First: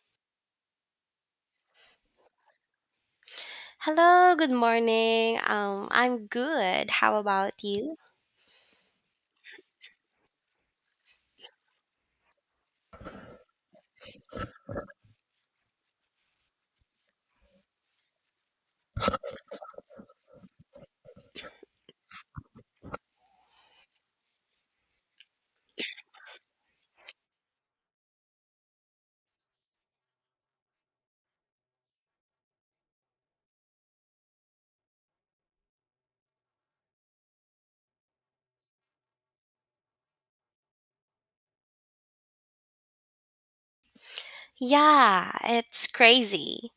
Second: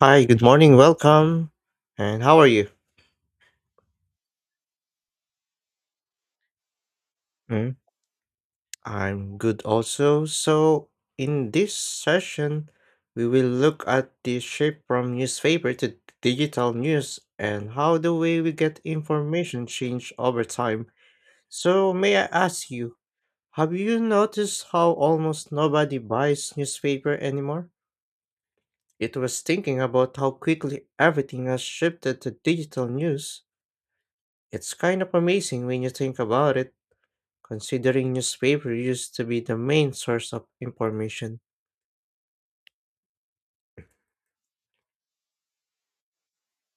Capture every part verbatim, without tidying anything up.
Hi, good morning, welcome. And how are you? Hello, good morning. Um, I'm good. How about Mm, you? I'm good also. So, in this session, we will look at the shift from newspaper to digital news and how the way we get information change over time. So, may I ask you, have you noticed how almost nobody buys newspaper anymore? It was thinking about how quickly everything has shifted to digital news. It's kind of amazing when you think about it, considering newspaper used to be the main source of information. Yeah, it's crazy.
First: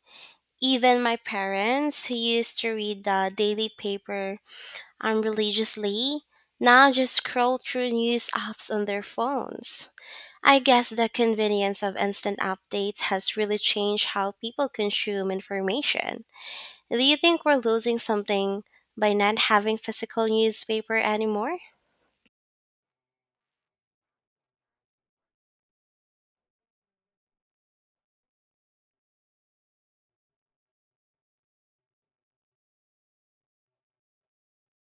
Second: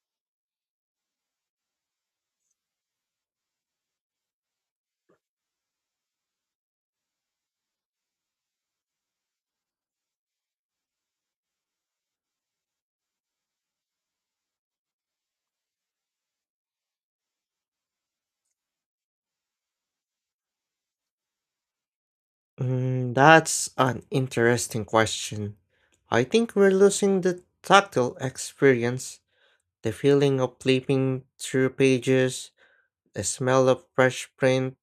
Even my parents, who used to read the daily paper um, religiously, now just scroll through news apps on their phones. I guess the convenience of instant updates has really changed how people consume information. Do you think we're losing something by not having physical newspaper anymore? Mm, that's an interesting question. I think we're losing the tactile experience, the feeling of flipping through pages, the smell of fresh print,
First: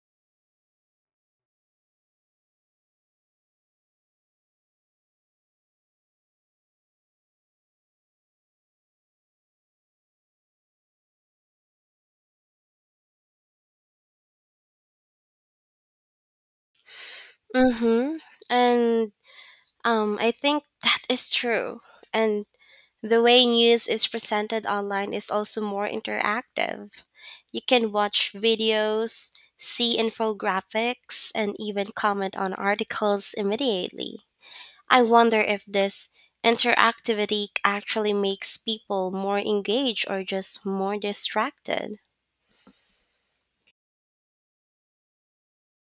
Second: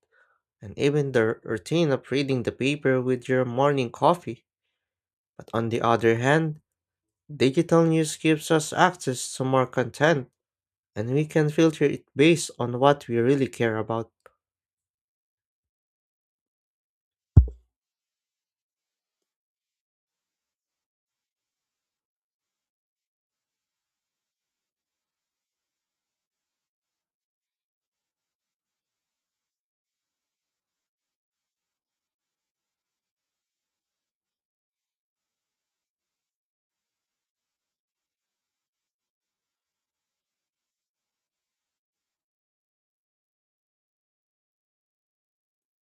and even the routine of reading the paper with your morning coffee. But on the other hand, digital news gives us access to more content, and we can filter it based on what we really care about. Mm-hmm. And Um, I think that is true. And the way news is presented online is also more interactive. You can watch videos, see infographics, and even comment on articles immediately. I wonder if this interactivity actually makes people more engaged or just more distracted.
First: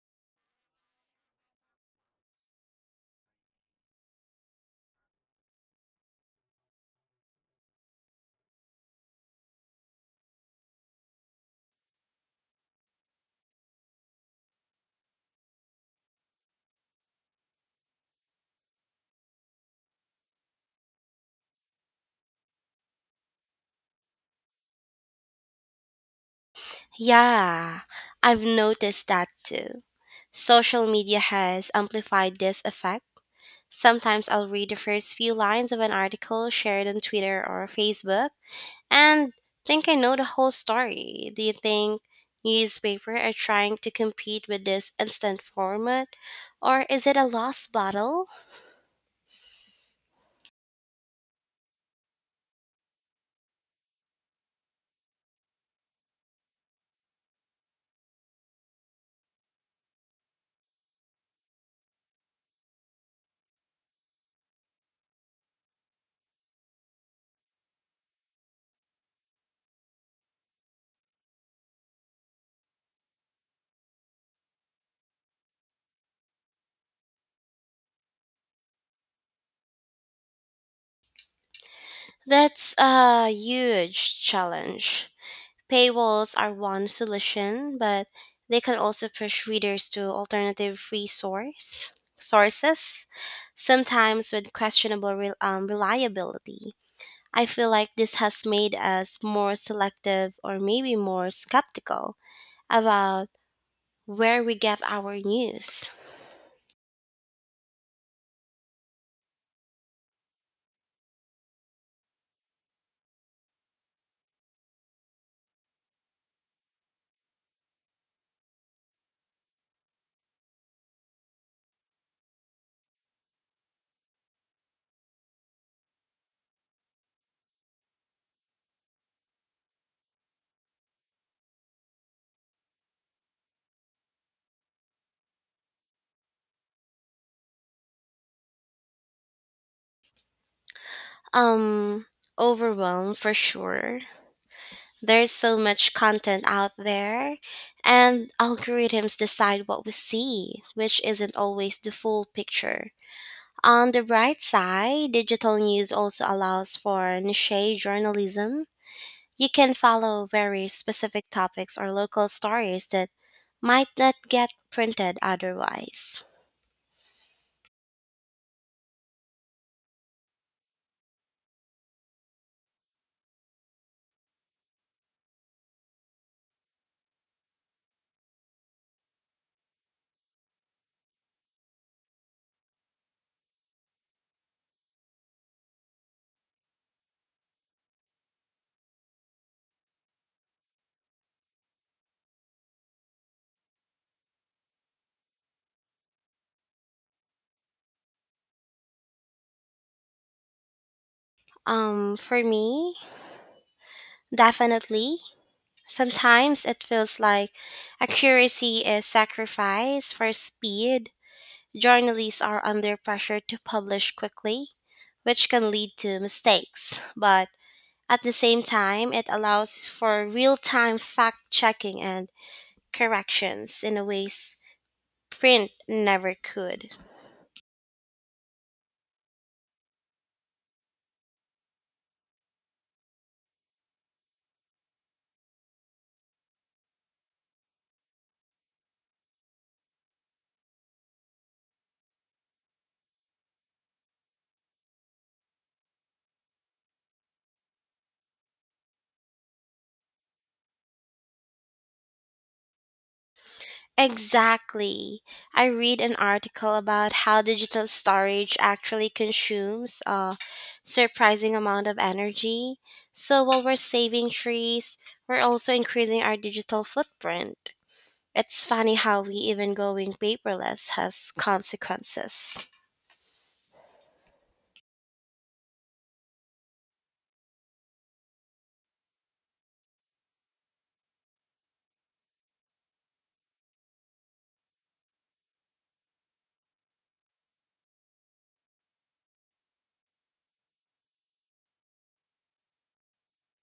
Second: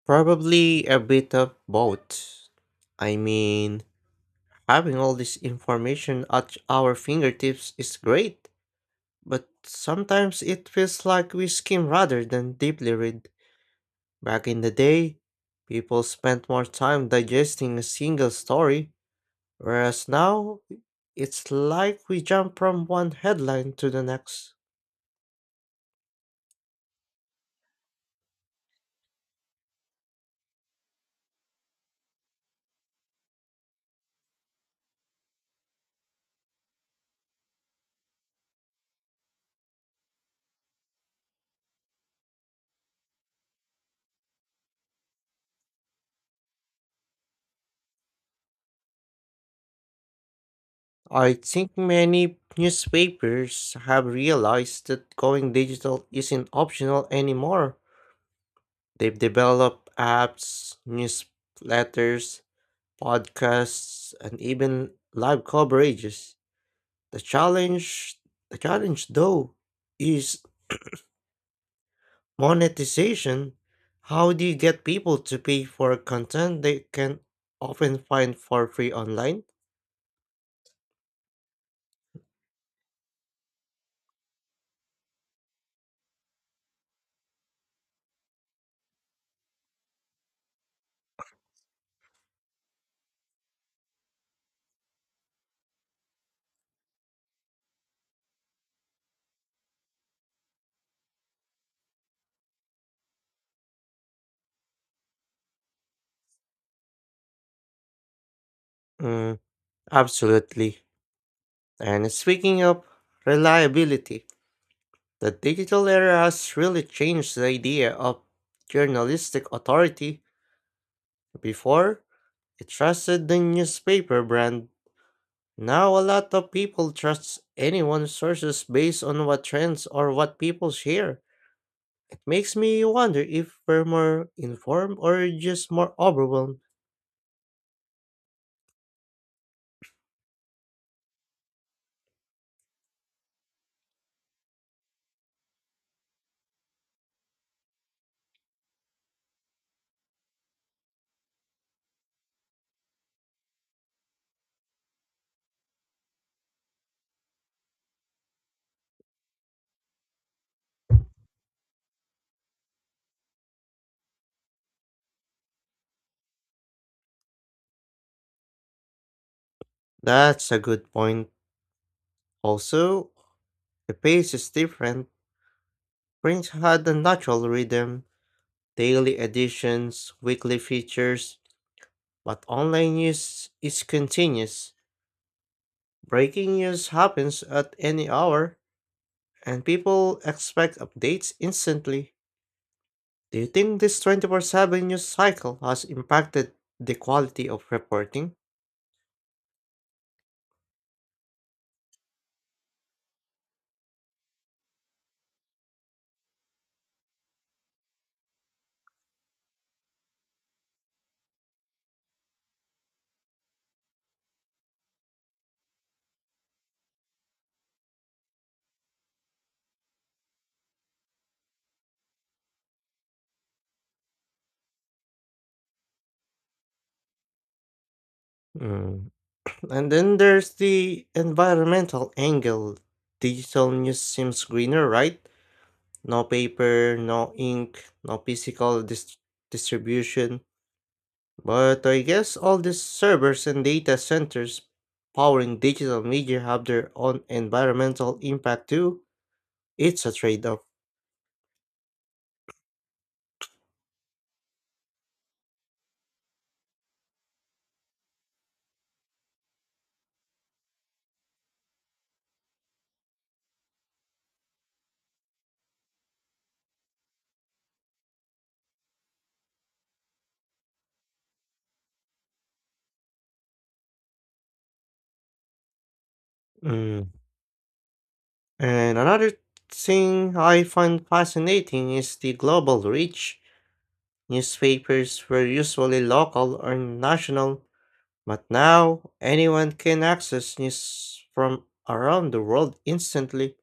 Probably a bit of both. I mean, having all this information at our fingertips is great, but sometimes it feels like we skim rather than deeply read. Back in the day, people spent more time digesting a single story, whereas now it's like we jump from one headline to the next. Yeah, I've noticed that too. Social media has amplified this effect. Sometimes I'll read the first few lines of an article shared on Twitter or Facebook and think I know the whole story. Do you think newspapers are trying to compete with this instant format or is it a lost battle? I think many newspapers have realized that going digital isn't optional anymore. They've developed apps, newsletters, podcasts, and even live coverages. The challenge, the challenge though, is monetization. How do you get people to pay for content they can often find for free online? That's a huge challenge. Paywalls are one solution, but they can also push readers to alternative resource sources, sometimes with questionable re- um, reliability. I feel like this has made us more selective or maybe more skeptical about where we get our news. Mm, absolutely. And speaking of reliability, the digital era has really changed the idea of journalistic authority. Before, it trusted the newspaper brand. Now, a lot of people trust anyone's sources based on what trends or what people share. It makes me wonder if we're more informed or just more overwhelmed. Um, Overwhelmed for sure. There's so much content out there, and algorithms decide what we see, which isn't always the full picture. On the bright side, digital news also allows for niche journalism. You can follow very specific topics or local stories that might not get printed otherwise. That's a good point. Also, the pace is different. Print had a natural rhythm, daily editions, weekly features, but online news is continuous. Breaking news happens at any hour, and people expect updates instantly. Do you think this twenty-four seven news cycle has impacted the quality of reporting? Um, for me, definitely. Sometimes it feels like accuracy is sacrificed for speed. Journalists are under pressure to publish quickly, which can lead to mistakes. But at the same time, it allows for real time fact checking and corrections in a ways print never could. Mm. And then there's the environmental angle. Digital news seems greener, right? No paper, no ink, no physical dis- distribution. But I guess all these servers and data centers powering digital media have their own environmental impact too. It's a trade off. Exactly. I read an article about how digital storage actually consumes a surprising amount of energy. So while we're saving trees, we're also increasing our digital footprint. It's funny how we even going paperless has consequences. Mm. And another thing I find fascinating is the global reach. Newspapers were usually local or national, but now anyone can access news from around the world instantly.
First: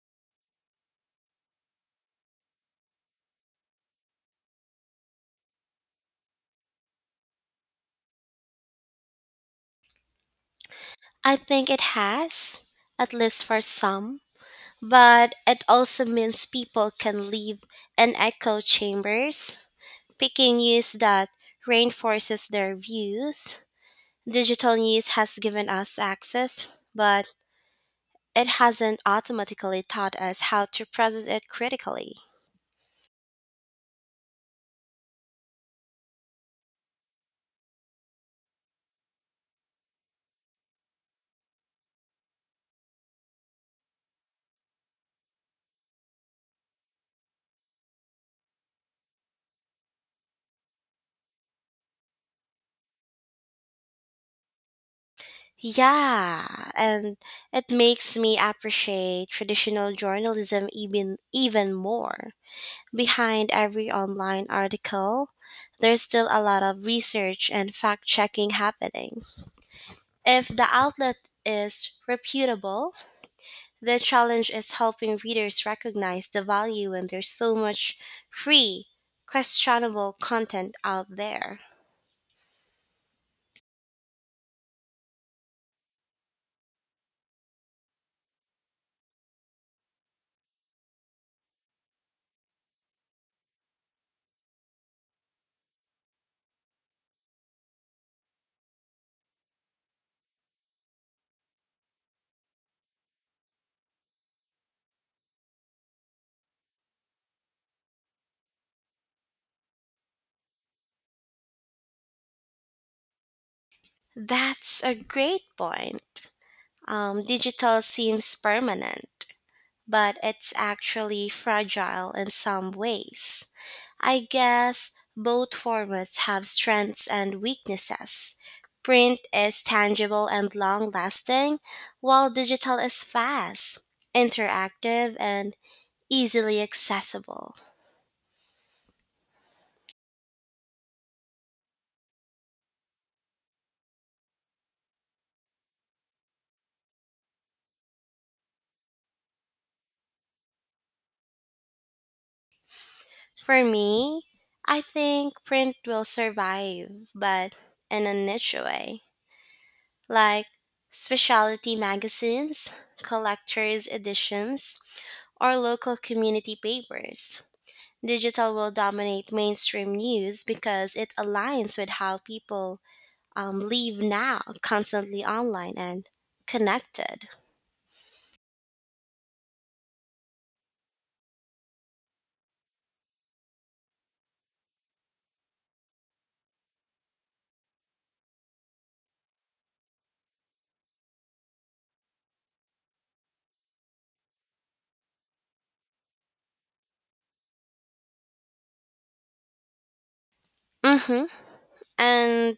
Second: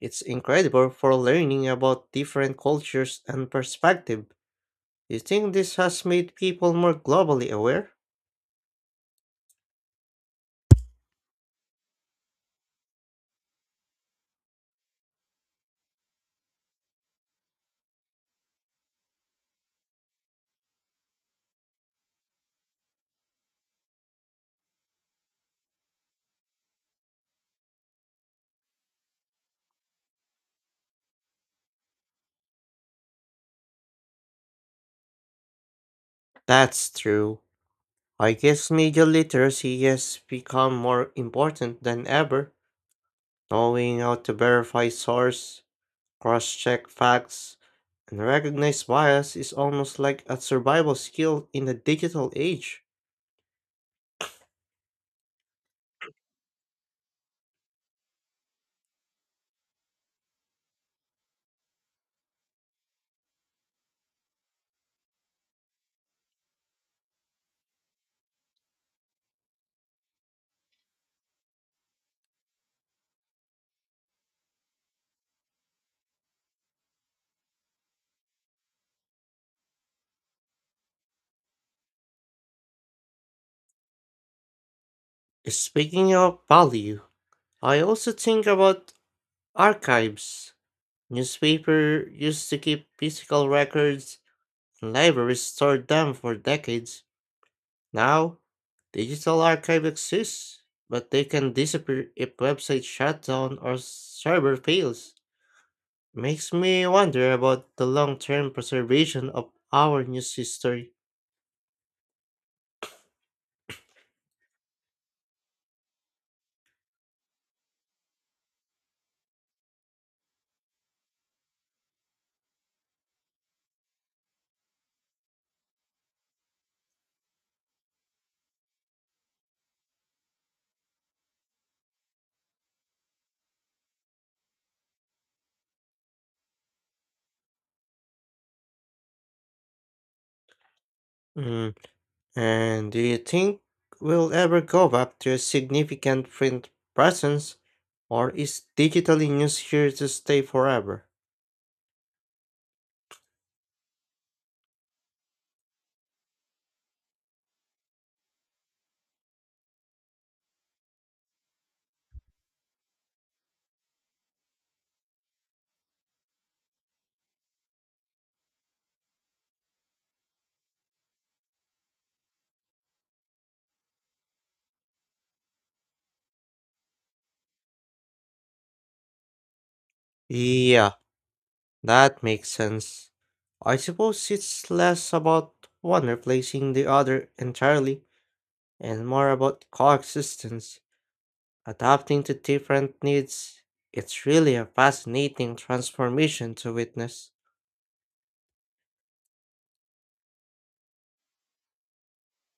It's incredible for learning about different cultures and perspectives. Do you think this has made people more globally aware? I think it has, at least for some, but it also means people can live in echo chambers, picking news that reinforces their views. Digital news has given us access, but it hasn't automatically taught us how to process it critically. That's true. I guess media literacy has become more important than ever. Knowing how to verify source, cross check facts, and recognize bias is almost like a survival skill in the digital age. Yeah, and it makes me appreciate traditional journalism even even more. Behind every online article, there's still a lot of research and fact-checking happening. If the outlet is reputable. The challenge is helping readers recognize the value when there's so much free, questionable content out there. Speaking of value, I also think about archives. Newspaper used to keep physical records, and libraries stored them for decades. Now, digital archive exists, but they can disappear if website shutdown or server fails. Makes me wonder about the long-term preservation of our news history. That's a great point. Um, digital seems permanent, but it's actually fragile in some ways. I guess both formats have strengths and weaknesses. Print is tangible and long lasting, while digital is fast, interactive, and easily accessible. Mm. And do you think we'll ever go back to a significant print presence, or is digital news here to stay forever? For me, I think print will survive, but in a niche way, like specialty magazines, collectors' editions, or local community papers. Digital will dominate mainstream news because it aligns with how people um, live now, constantly online and connected. Yeah, that makes sense. I suppose it's less about one replacing the other entirely and more about coexistence, adapting to different needs. It's really a fascinating transformation to witness. Mm-hmm. And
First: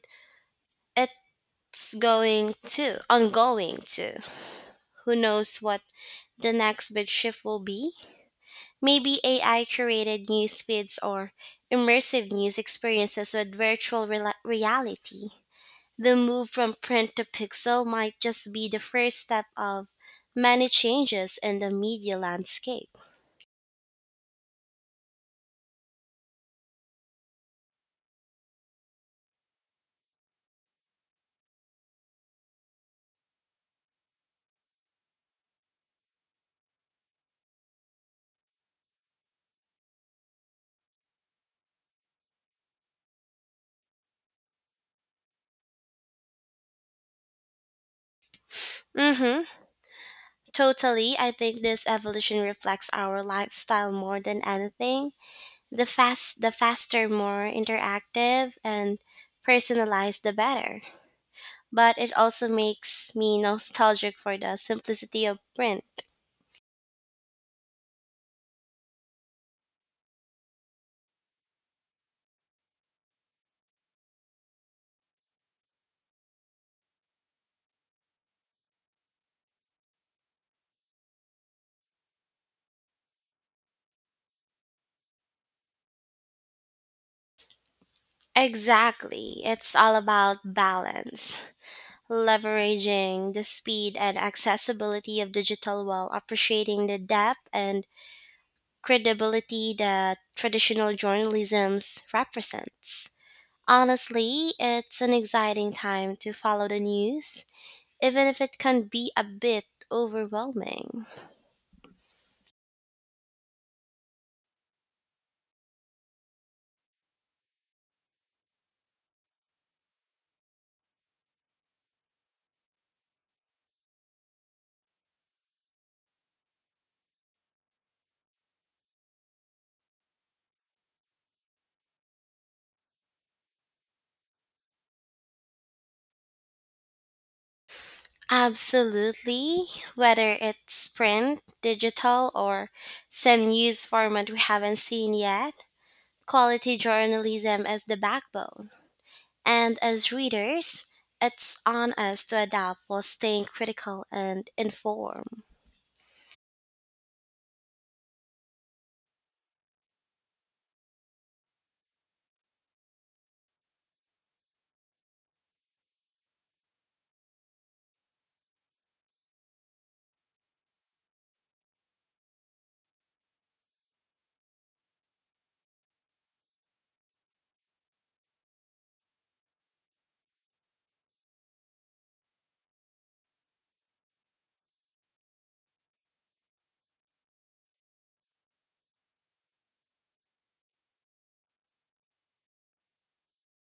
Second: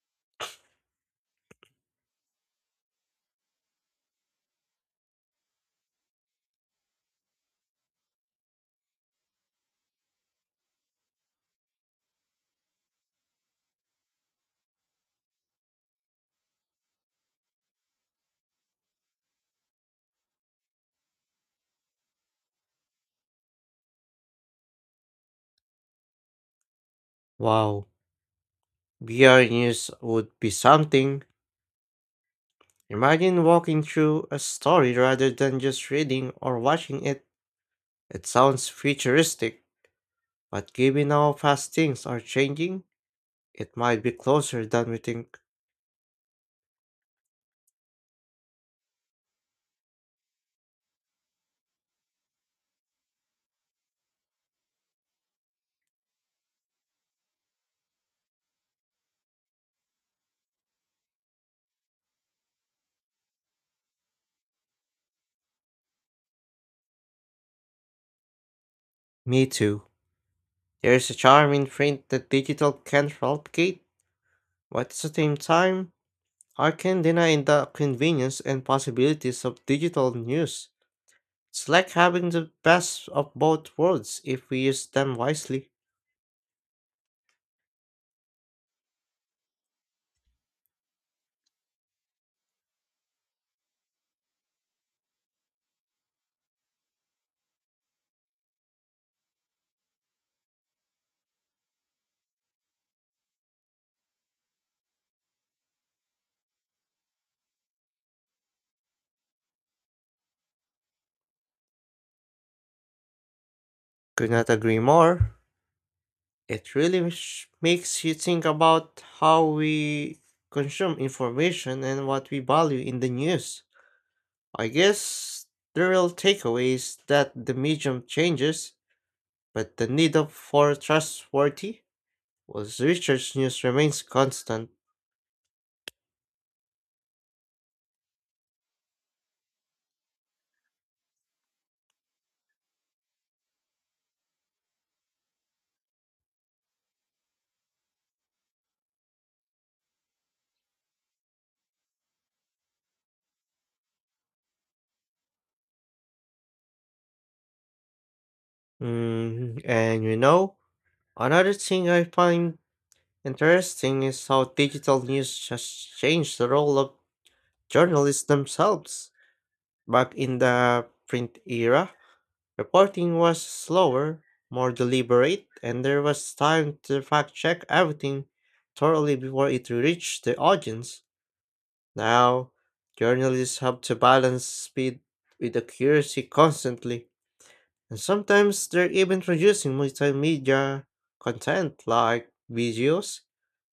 it's going to, ongoing to Who knows what the next big shift will be? Maybe A I curated news feeds or immersive news experiences with virtual rela reality. The move from print to pixel might just be the first step of many changes in the media landscape. Wow, V R news would be something. Imagine walking through a story rather than just reading or watching it. It sounds futuristic, but given how fast things are changing, it might be closer than we think. Mm-hmm. Totally. I think this evolution reflects our lifestyle more than anything. The fast the faster, more interactive and personalized the better. But it also makes me nostalgic for the simplicity of print. Me too. There's a charm in print that digital can't replicate, but at the same time, I can deny the convenience and possibilities of digital news. It's like having the best of both worlds if we use them wisely. Exactly. It's all about balance, leveraging the speed and accessibility of digital while appreciating the depth and credibility that traditional journalism represents. Honestly, it's an exciting time to follow the news, even if it can be a bit overwhelming. Could not agree more. It really sh- makes you think about how we consume information and what we value in the news. I guess the real takeaway is that the medium changes, but the need of for trustworthy, was research news remains constant. Absolutely. Whether it's print, digital, or some news format we haven't seen yet, quality journalism is the backbone. And as readers, it's on us to adapt while staying critical and informed. Mm, and you know, another thing I find interesting is how digital news has changed the role of journalists themselves. Back in the print era, reporting was slower, more deliberate, and there was time to fact check everything thoroughly before it reached the audience. Now, journalists have to balance speed with accuracy constantly. And sometimes they're even producing multimedia content like videos,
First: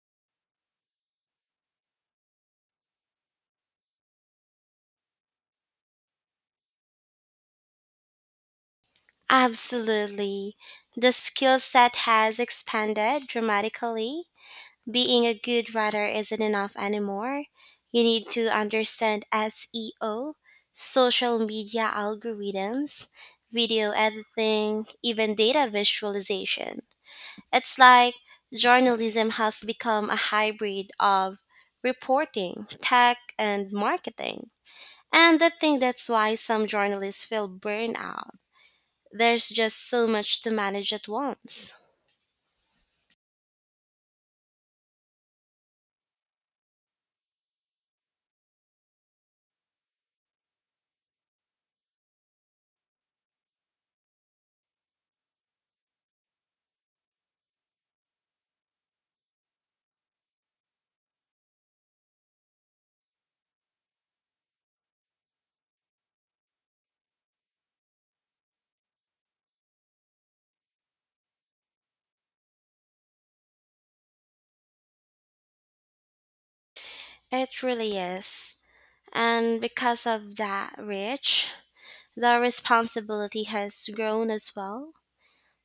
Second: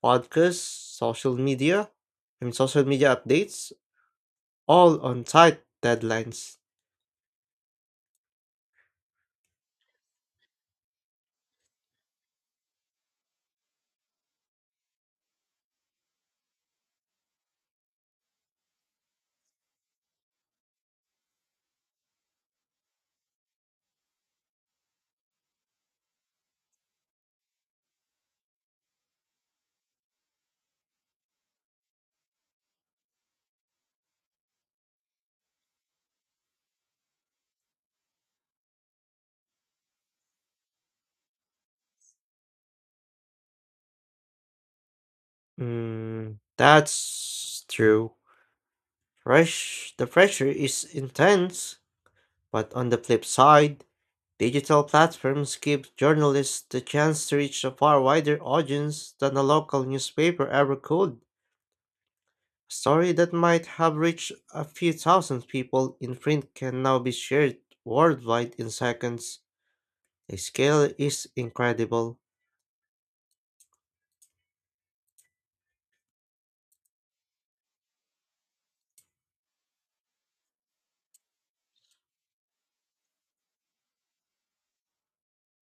podcasts, social media, I mean social media updates, all on tight deadlines. Absolutely. The skill set has expanded dramatically. Being a good writer isn't enough anymore. You need to understand S E O, social media algorithms, video editing, even data visualization. It's like journalism has become a hybrid of reporting, tech, and marketing. And I think that's why some journalists feel burnout. There's just so much to manage at once. Mm, that's true. Rush, the pressure is intense, but on the flip side, digital platforms give journalists the chance to reach a far wider audience than a local newspaper ever could. A story that might have reached a few thousand people in print can now be shared worldwide in seconds. The scale is incredible. It really is. And because of that reach, the responsibility has grown as well.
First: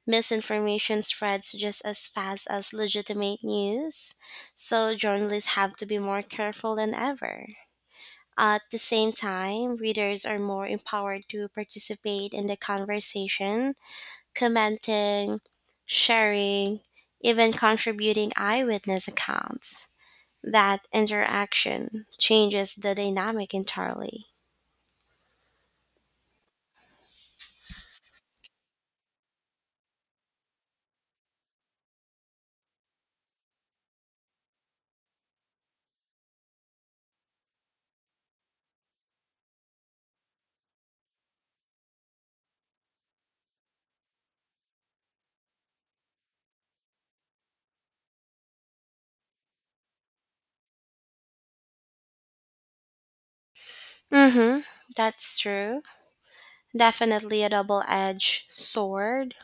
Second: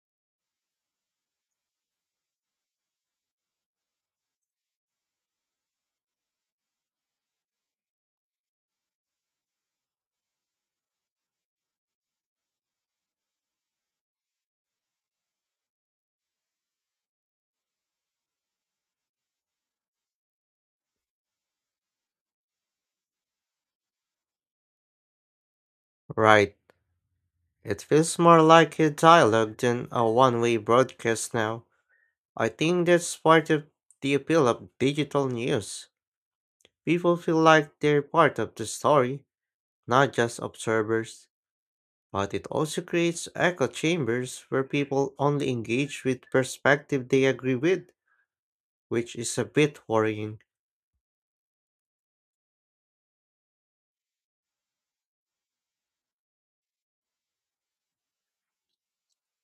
Misinformation spreads just as fast as legitimate news, so journalists have to be more careful than ever. At the same time, readers are more empowered to participate in the conversation, commenting, sharing, even contributing eyewitness accounts. That interaction changes the dynamic entirely. Right. It feels more like a dialogue than a one way broadcast now. I think that's part of the appeal of digital news. People feel like they're part of the story, not just observers. But it also creates echo chambers where people only engage with perspective they agree with, which is a bit worrying. Mhm. That's true. Definitely a double-edged sword.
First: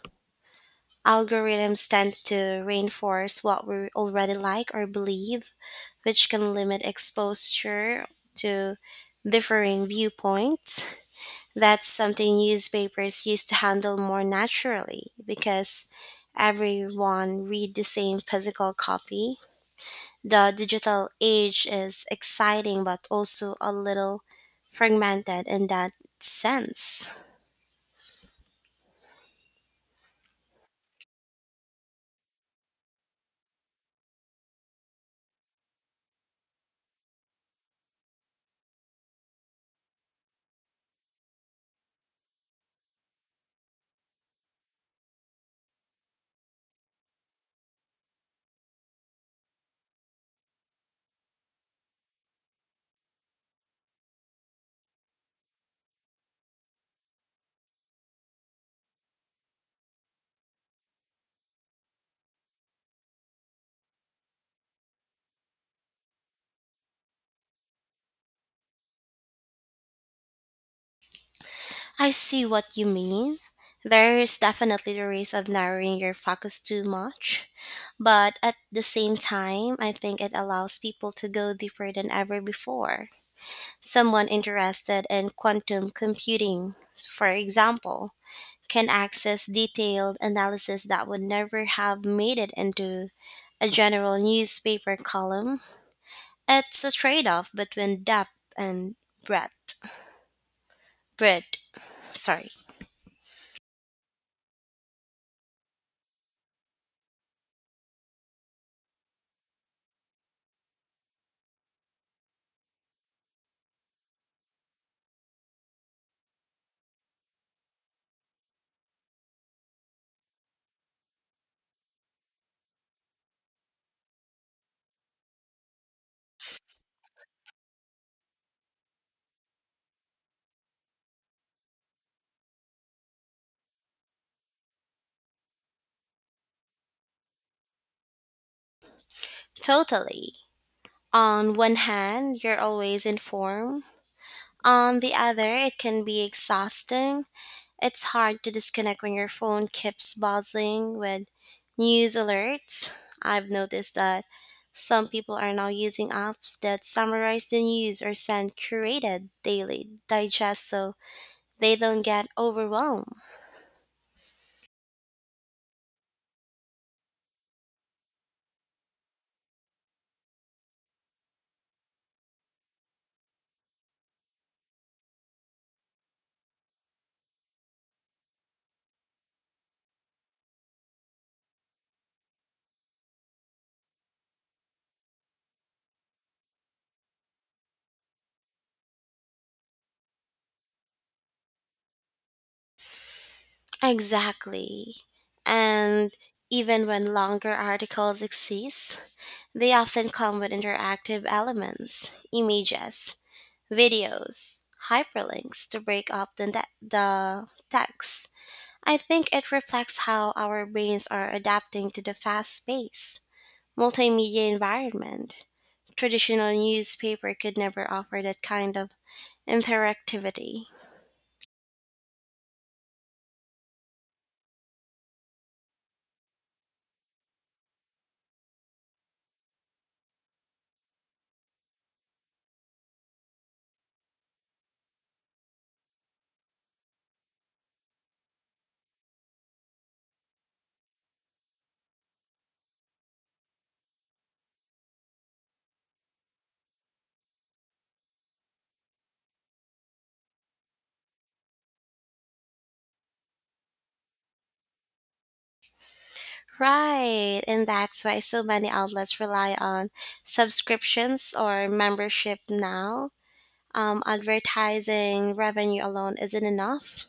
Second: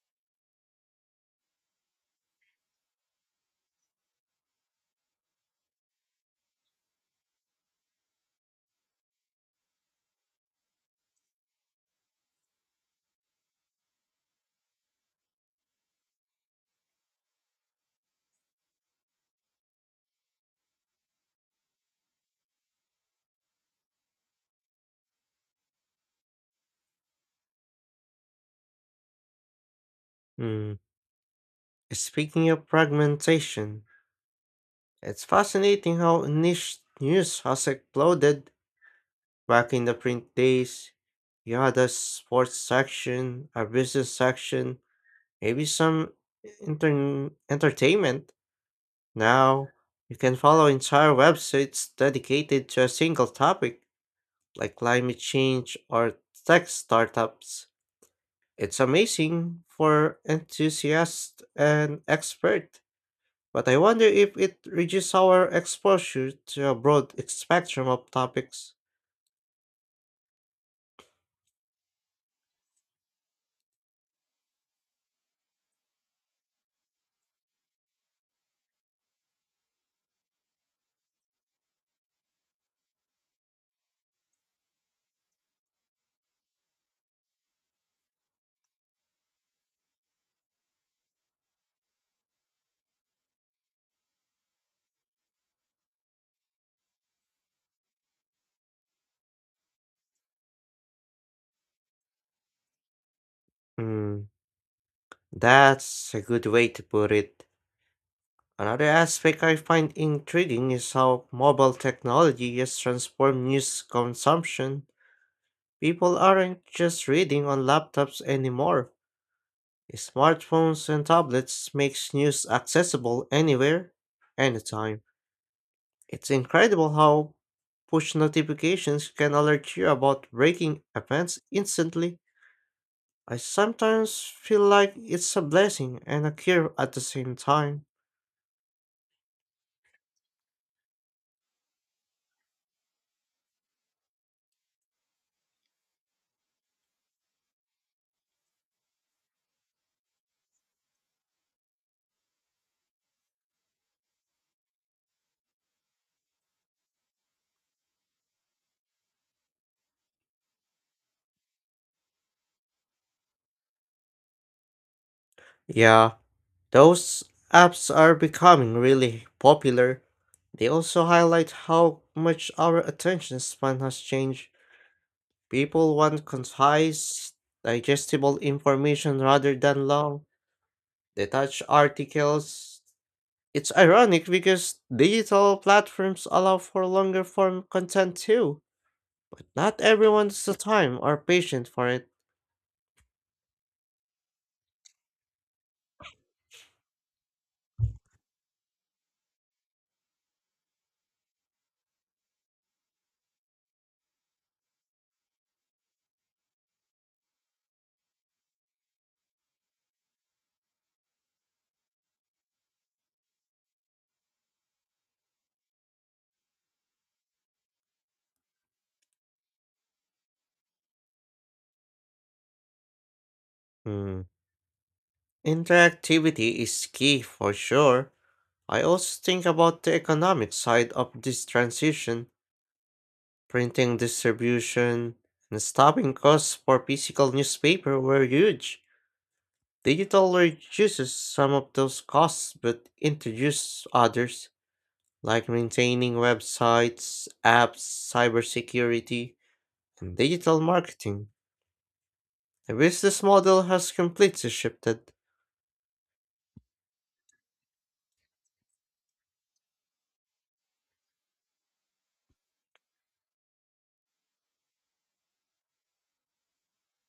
Algorithms tend to reinforce what we already like or believe, which can limit exposure to differing viewpoints. That's something newspapers used to handle more naturally because everyone read the same physical copy. The digital age is exciting but also a little fragmented in that sense. Mm. Speaking of fragmentation, it's fascinating how niche news has exploded back in the print days. You had a sports section, a business section, maybe some intern entertainment. Now, you can follow entire websites dedicated to a single topic, like climate change or tech startups. It's amazing for enthusiasts and experts. But I wonder if it reduces our exposure to a broad spectrum of topics. I see what you mean. There is definitely the risk of narrowing your focus too much, but at the same time, I think it allows people to go deeper than ever before. Someone interested in quantum computing, for example, can access detailed analysis that would never have made it into a general newspaper column. It's a trade off between depth and breadth. Breadth, sorry. Hmm, that's a good way to put it. Another aspect I find intriguing is how mobile technology has transformed news consumption. People aren't just reading on laptops anymore. Smartphones and tablets makes news accessible anywhere, anytime. It's incredible how push notifications can alert you about breaking events instantly. I sometimes feel like it's a blessing and a cure at the same time. Totally. On one hand, you're always informed. On the other, it can be exhausting. It's hard to disconnect when your phone keeps buzzing with news alerts. I've noticed that some people are now using apps that summarize the news or send curated daily digests so they don't get overwhelmed. Yeah, those apps are becoming really popular. They also highlight how much our attention span has changed. People want concise, digestible information rather than long, detached articles. It's ironic because digital platforms allow for longer form content too, but not everyone has the time or patience for it. Exactly. And even when longer articles exist, they often come with interactive elements, images, videos, hyperlinks to break up the, ne- the text. I think it reflects how our brains are adapting to the fast paced multimedia environment. Traditional newspaper could never offer that kind of interactivity. Hmm. Interactivity is key for sure. I also think about the economic side of this transition, printing distribution, and stopping costs for physical newspaper were huge. Digital reduces some of those costs but introduces others, like maintaining websites, apps, cybersecurity, and digital marketing. The business model has completely shifted. Right, and that's why so many outlets rely on subscriptions or membership now. Um, advertising revenue alone isn't enough.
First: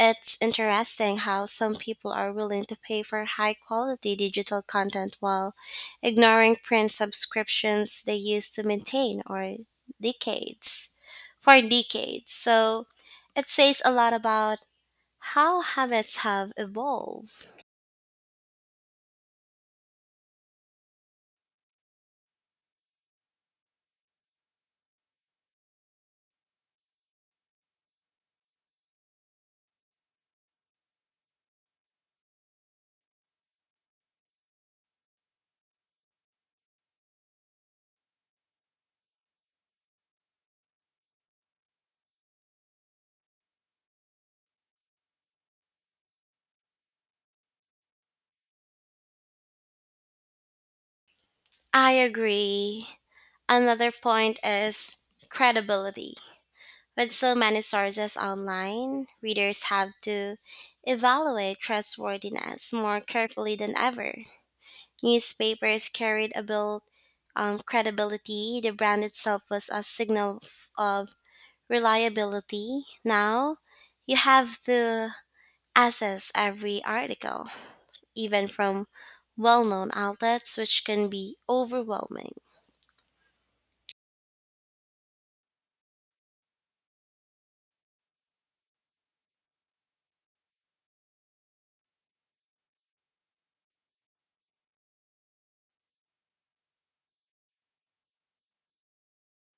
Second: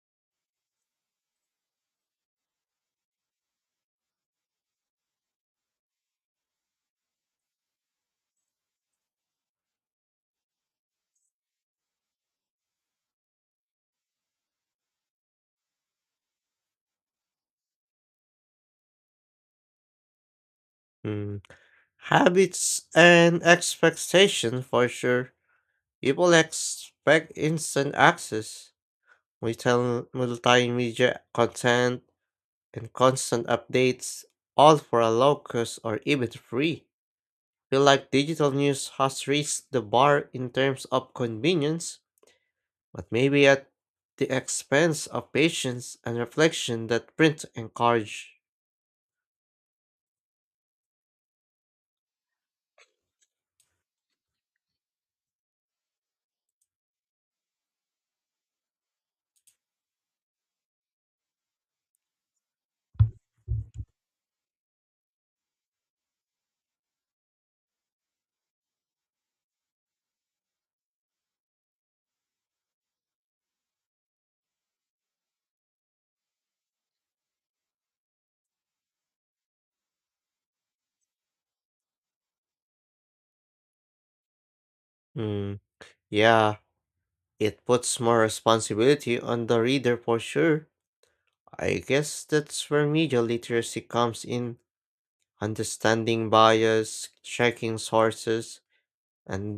It's interesting how some people are willing to pay for high quality digital content while ignoring print subscriptions they used to maintain or decades for decades. So it says a lot about how habits have evolved. Mm, habits and expectations for sure. People expect instant access, multi- multimedia content, and constant updates, all for a low cost or even free. Feel like digital news has reached the bar in terms of convenience, but maybe at the expense of patience and reflection that print encourage. I agree. Another point is credibility. With so many sources online, readers have to evaluate trustworthiness more carefully than ever. Newspapers carried a built on credibility, the brand itself was a signal f- of reliability. Now, you have to assess every article, even from well known outlets, which can be overwhelming. Mm, yeah, it puts more responsibility on the reader for sure. I guess that's where media literacy comes in, understanding bias, checking sources, and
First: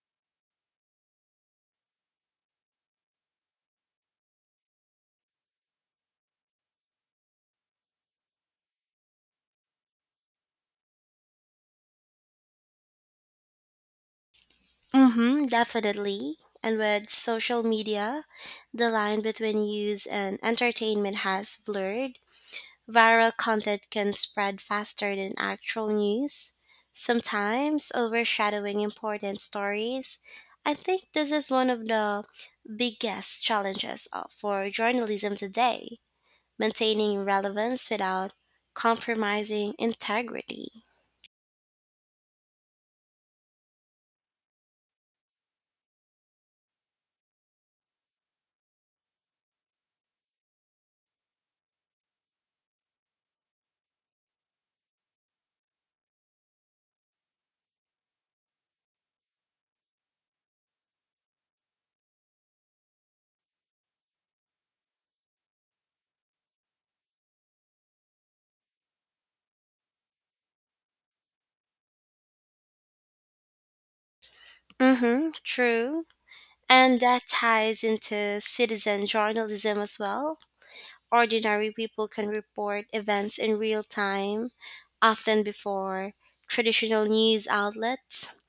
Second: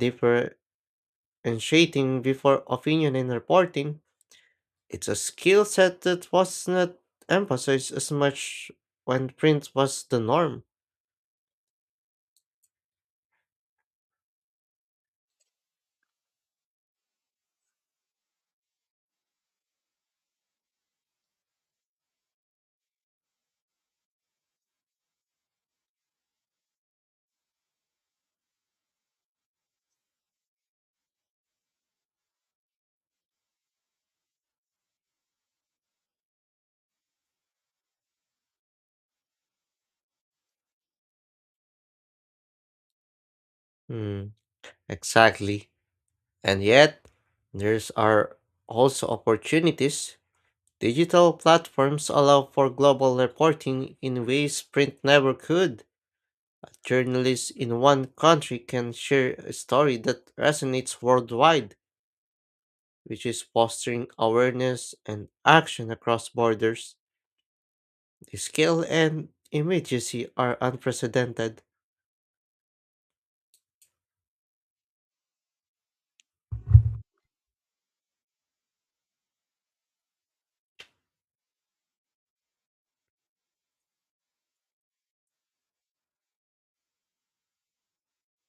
differentiating before opinion and reporting. It's a skill set that was not emphasized as much when print was the norm. Mm-hmm, definitely. And with social media, the line between use and entertainment has blurred. Viral content can spread faster than actual news, sometimes overshadowing important stories. I think this is one of the biggest challenges uh, for journalism today, maintaining relevance without compromising integrity. Hmm, exactly. And yet, there's are also opportunities. Digital platforms allow for global reporting in ways print never could. Journalists in one country can share a story that resonates worldwide, which is fostering awareness and action across borders. The scale and immediacy are unprecedented. Mm-hmm, true. And that ties into citizen journalism as well. Ordinary people can report events in real time, often before traditional news outlets.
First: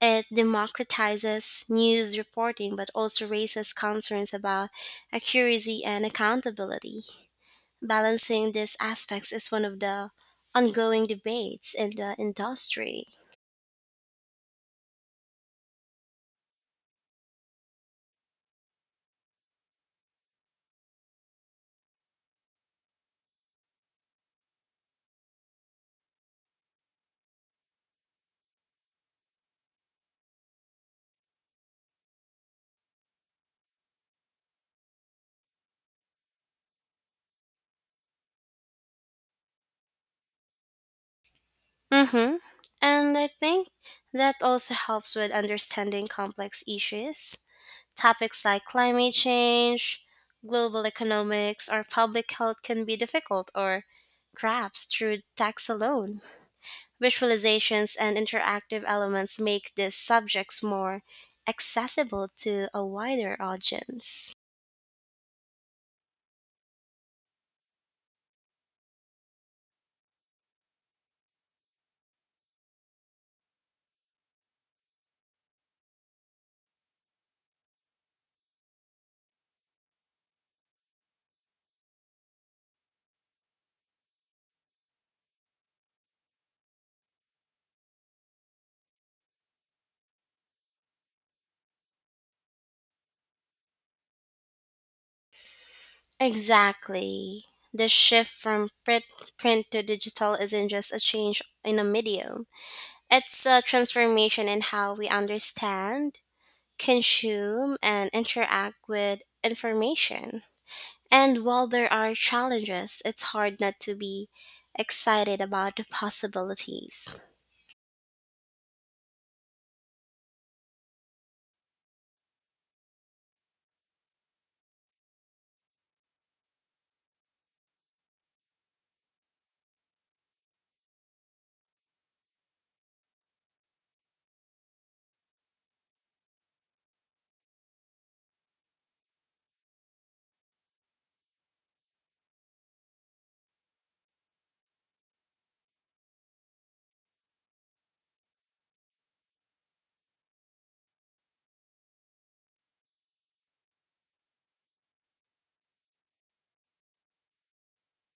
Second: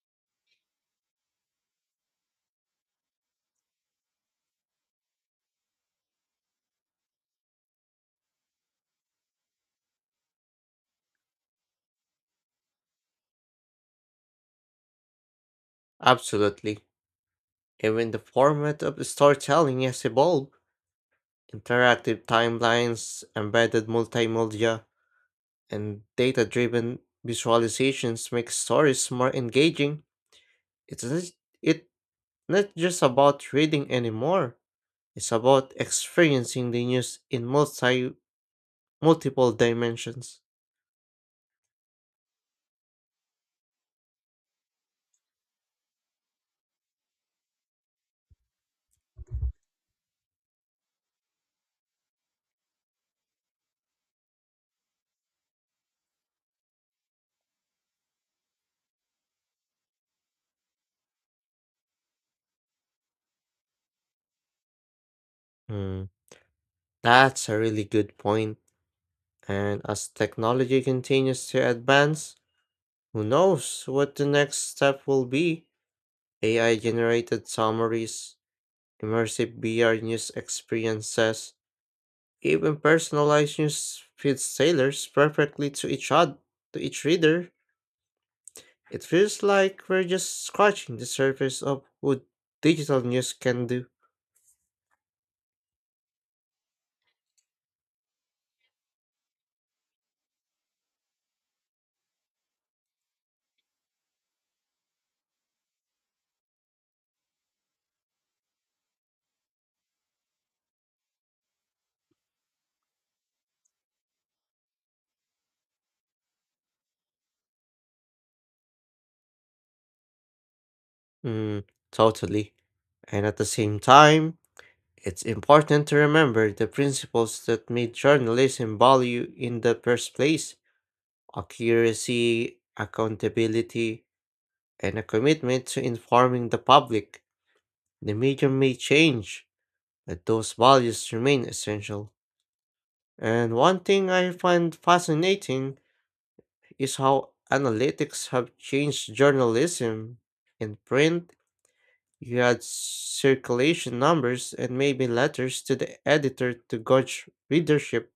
It democratizes news reporting but also raises concerns about accuracy and accountability. Balancing these aspects is one of the ongoing debates in the industry. Absolutely. Even the format of storytelling has evolved, interactive timelines, embedded multimedia, and data-driven visualizations make stories more engaging. It's not, it not just about reading anymore. It's about experiencing the news in multi multiple dimensions. Mm-hmm. And I think that also helps with understanding complex issues. Topics like climate change, global economics, or public health can be difficult or grasped through text alone. Visualizations and interactive elements make these subjects more accessible to a wider audience. Hmm, that's a really good point. And as technology continues to advance, who knows what the next step will be? A I generated summaries, immersive V R news experiences, even personalized news feeds tailors perfectly to each other, to each reader. It feels like we're just scratching the surface of what digital news can do. Exactly. The shift from print, print to digital isn't just a change in a medium, it's a transformation in how we understand, consume, and interact with information. And while there are challenges, it's hard not to be excited about the possibilities. Mm, totally. And at the same time, it's important to remember the principles that made journalism value in the first place, accuracy, accountability, and a commitment to informing the public. The medium may change, but those values remain essential. And one thing I find fascinating is how analytics have changed journalism. In print, you had circulation numbers and maybe letters to the editor to gauge readership.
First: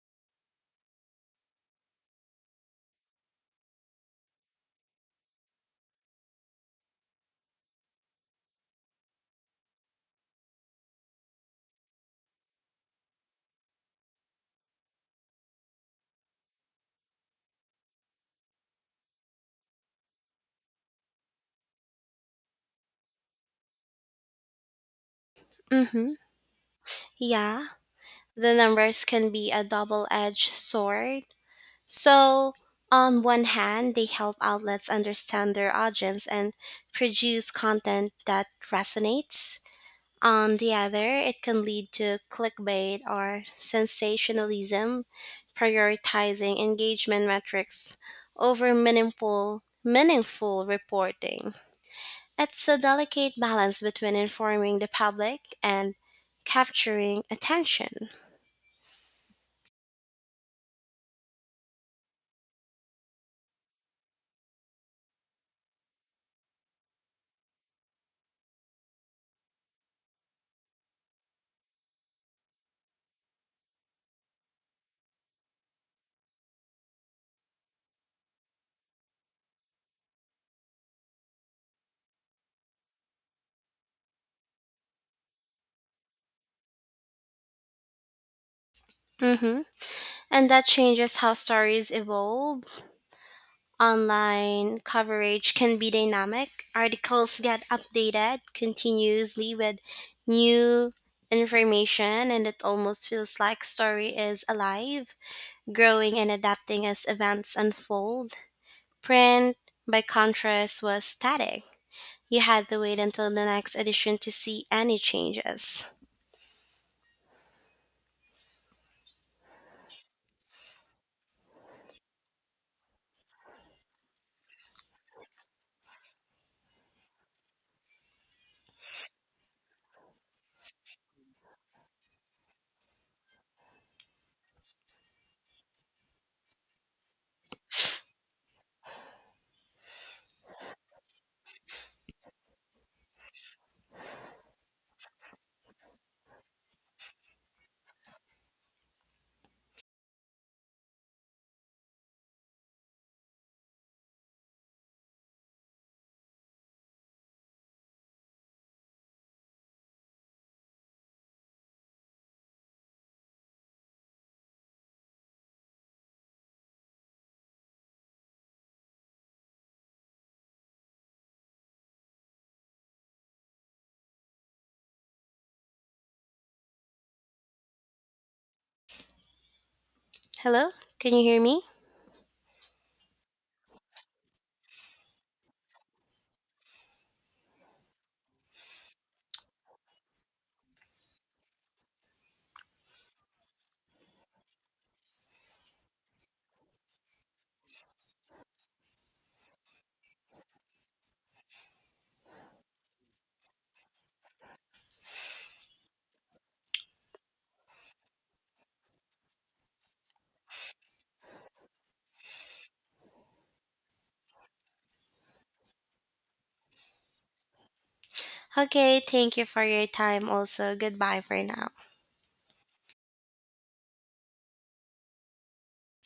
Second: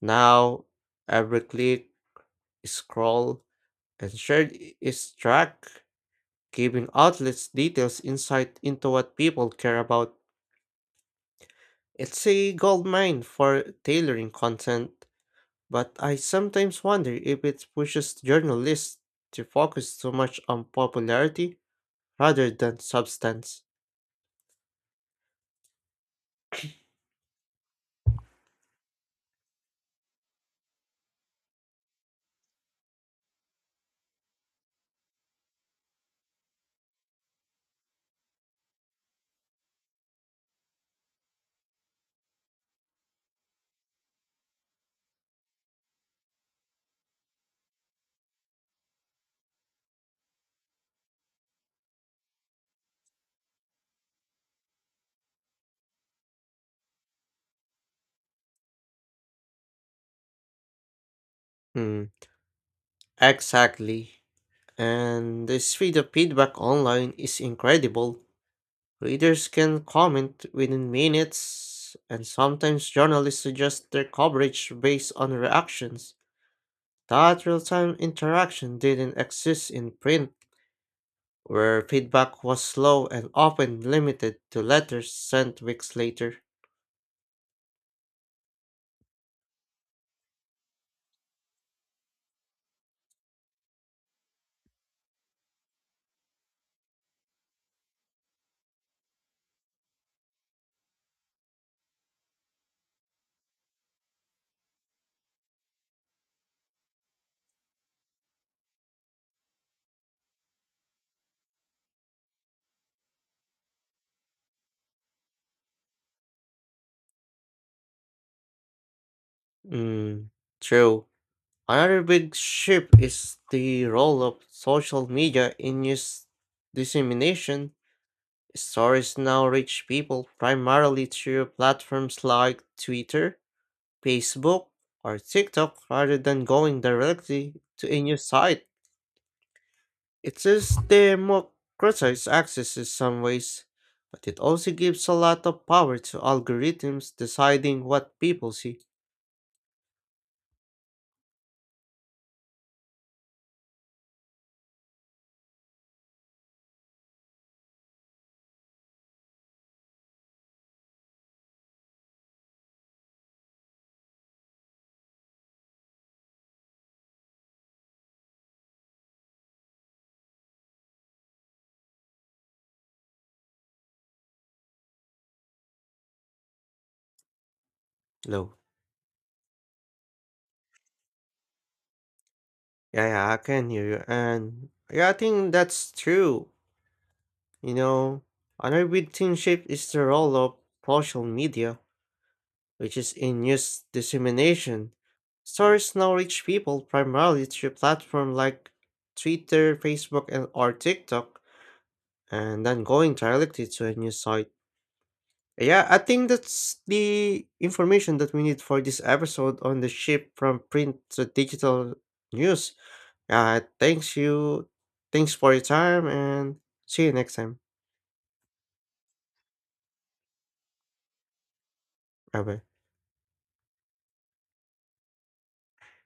Now, every click, scroll, and share i- is tracked, giving outlets details insight into what people care about. It's a gold mine for tailoring content. But I sometimes wonder if it pushes journalists to focus too much on popularity rather than substance. Mm-hmm. Yeah, the numbers can be a double edged sword. So, on one hand, they help outlets understand their audience and produce content that resonates. On the other, it can lead to clickbait or sensationalism, prioritizing engagement metrics over meaningful, meaningful reporting. It's a delicate balance between informing the public and capturing attention. Mm, exactly. And the speed of feedback online is incredible. Readers can comment within minutes, and sometimes journalists suggest their coverage based on reactions. That real time interaction didn't exist in print, where feedback was slow and often limited to letters sent weeks later. Hmm. And that changes how stories evolve. Online coverage can be dynamic. Articles get updated continuously with new information, and it almost feels like story is alive, growing and adapting as events unfold. Print, by contrast, was static. You had to wait until the next edition to see any changes. Mm, true. Another big shift is the role of social media in news dissemination. Stories now reach people primarily through platforms like Twitter, Facebook, or TikTok rather than going directly to a news site. It is democratized access in some ways, but it also gives a lot of power to algorithms deciding what people see. Hello. Hello? Can you hear me? Yeah, yeah, I can hear you. And yeah, I think that's true. You know, another big thing shift is the role of social media, which is in news dissemination. Stories now reach people primarily through platforms like Twitter, Facebook, and or TikTok, and then going directly to a news site. Yeah, I think that's the information that we need for this episode on the shift from print to digital news. Uh, thanks you. Thanks for your time and see you next time. Okay, thank you for your time also. Goodbye for now. Bye bye.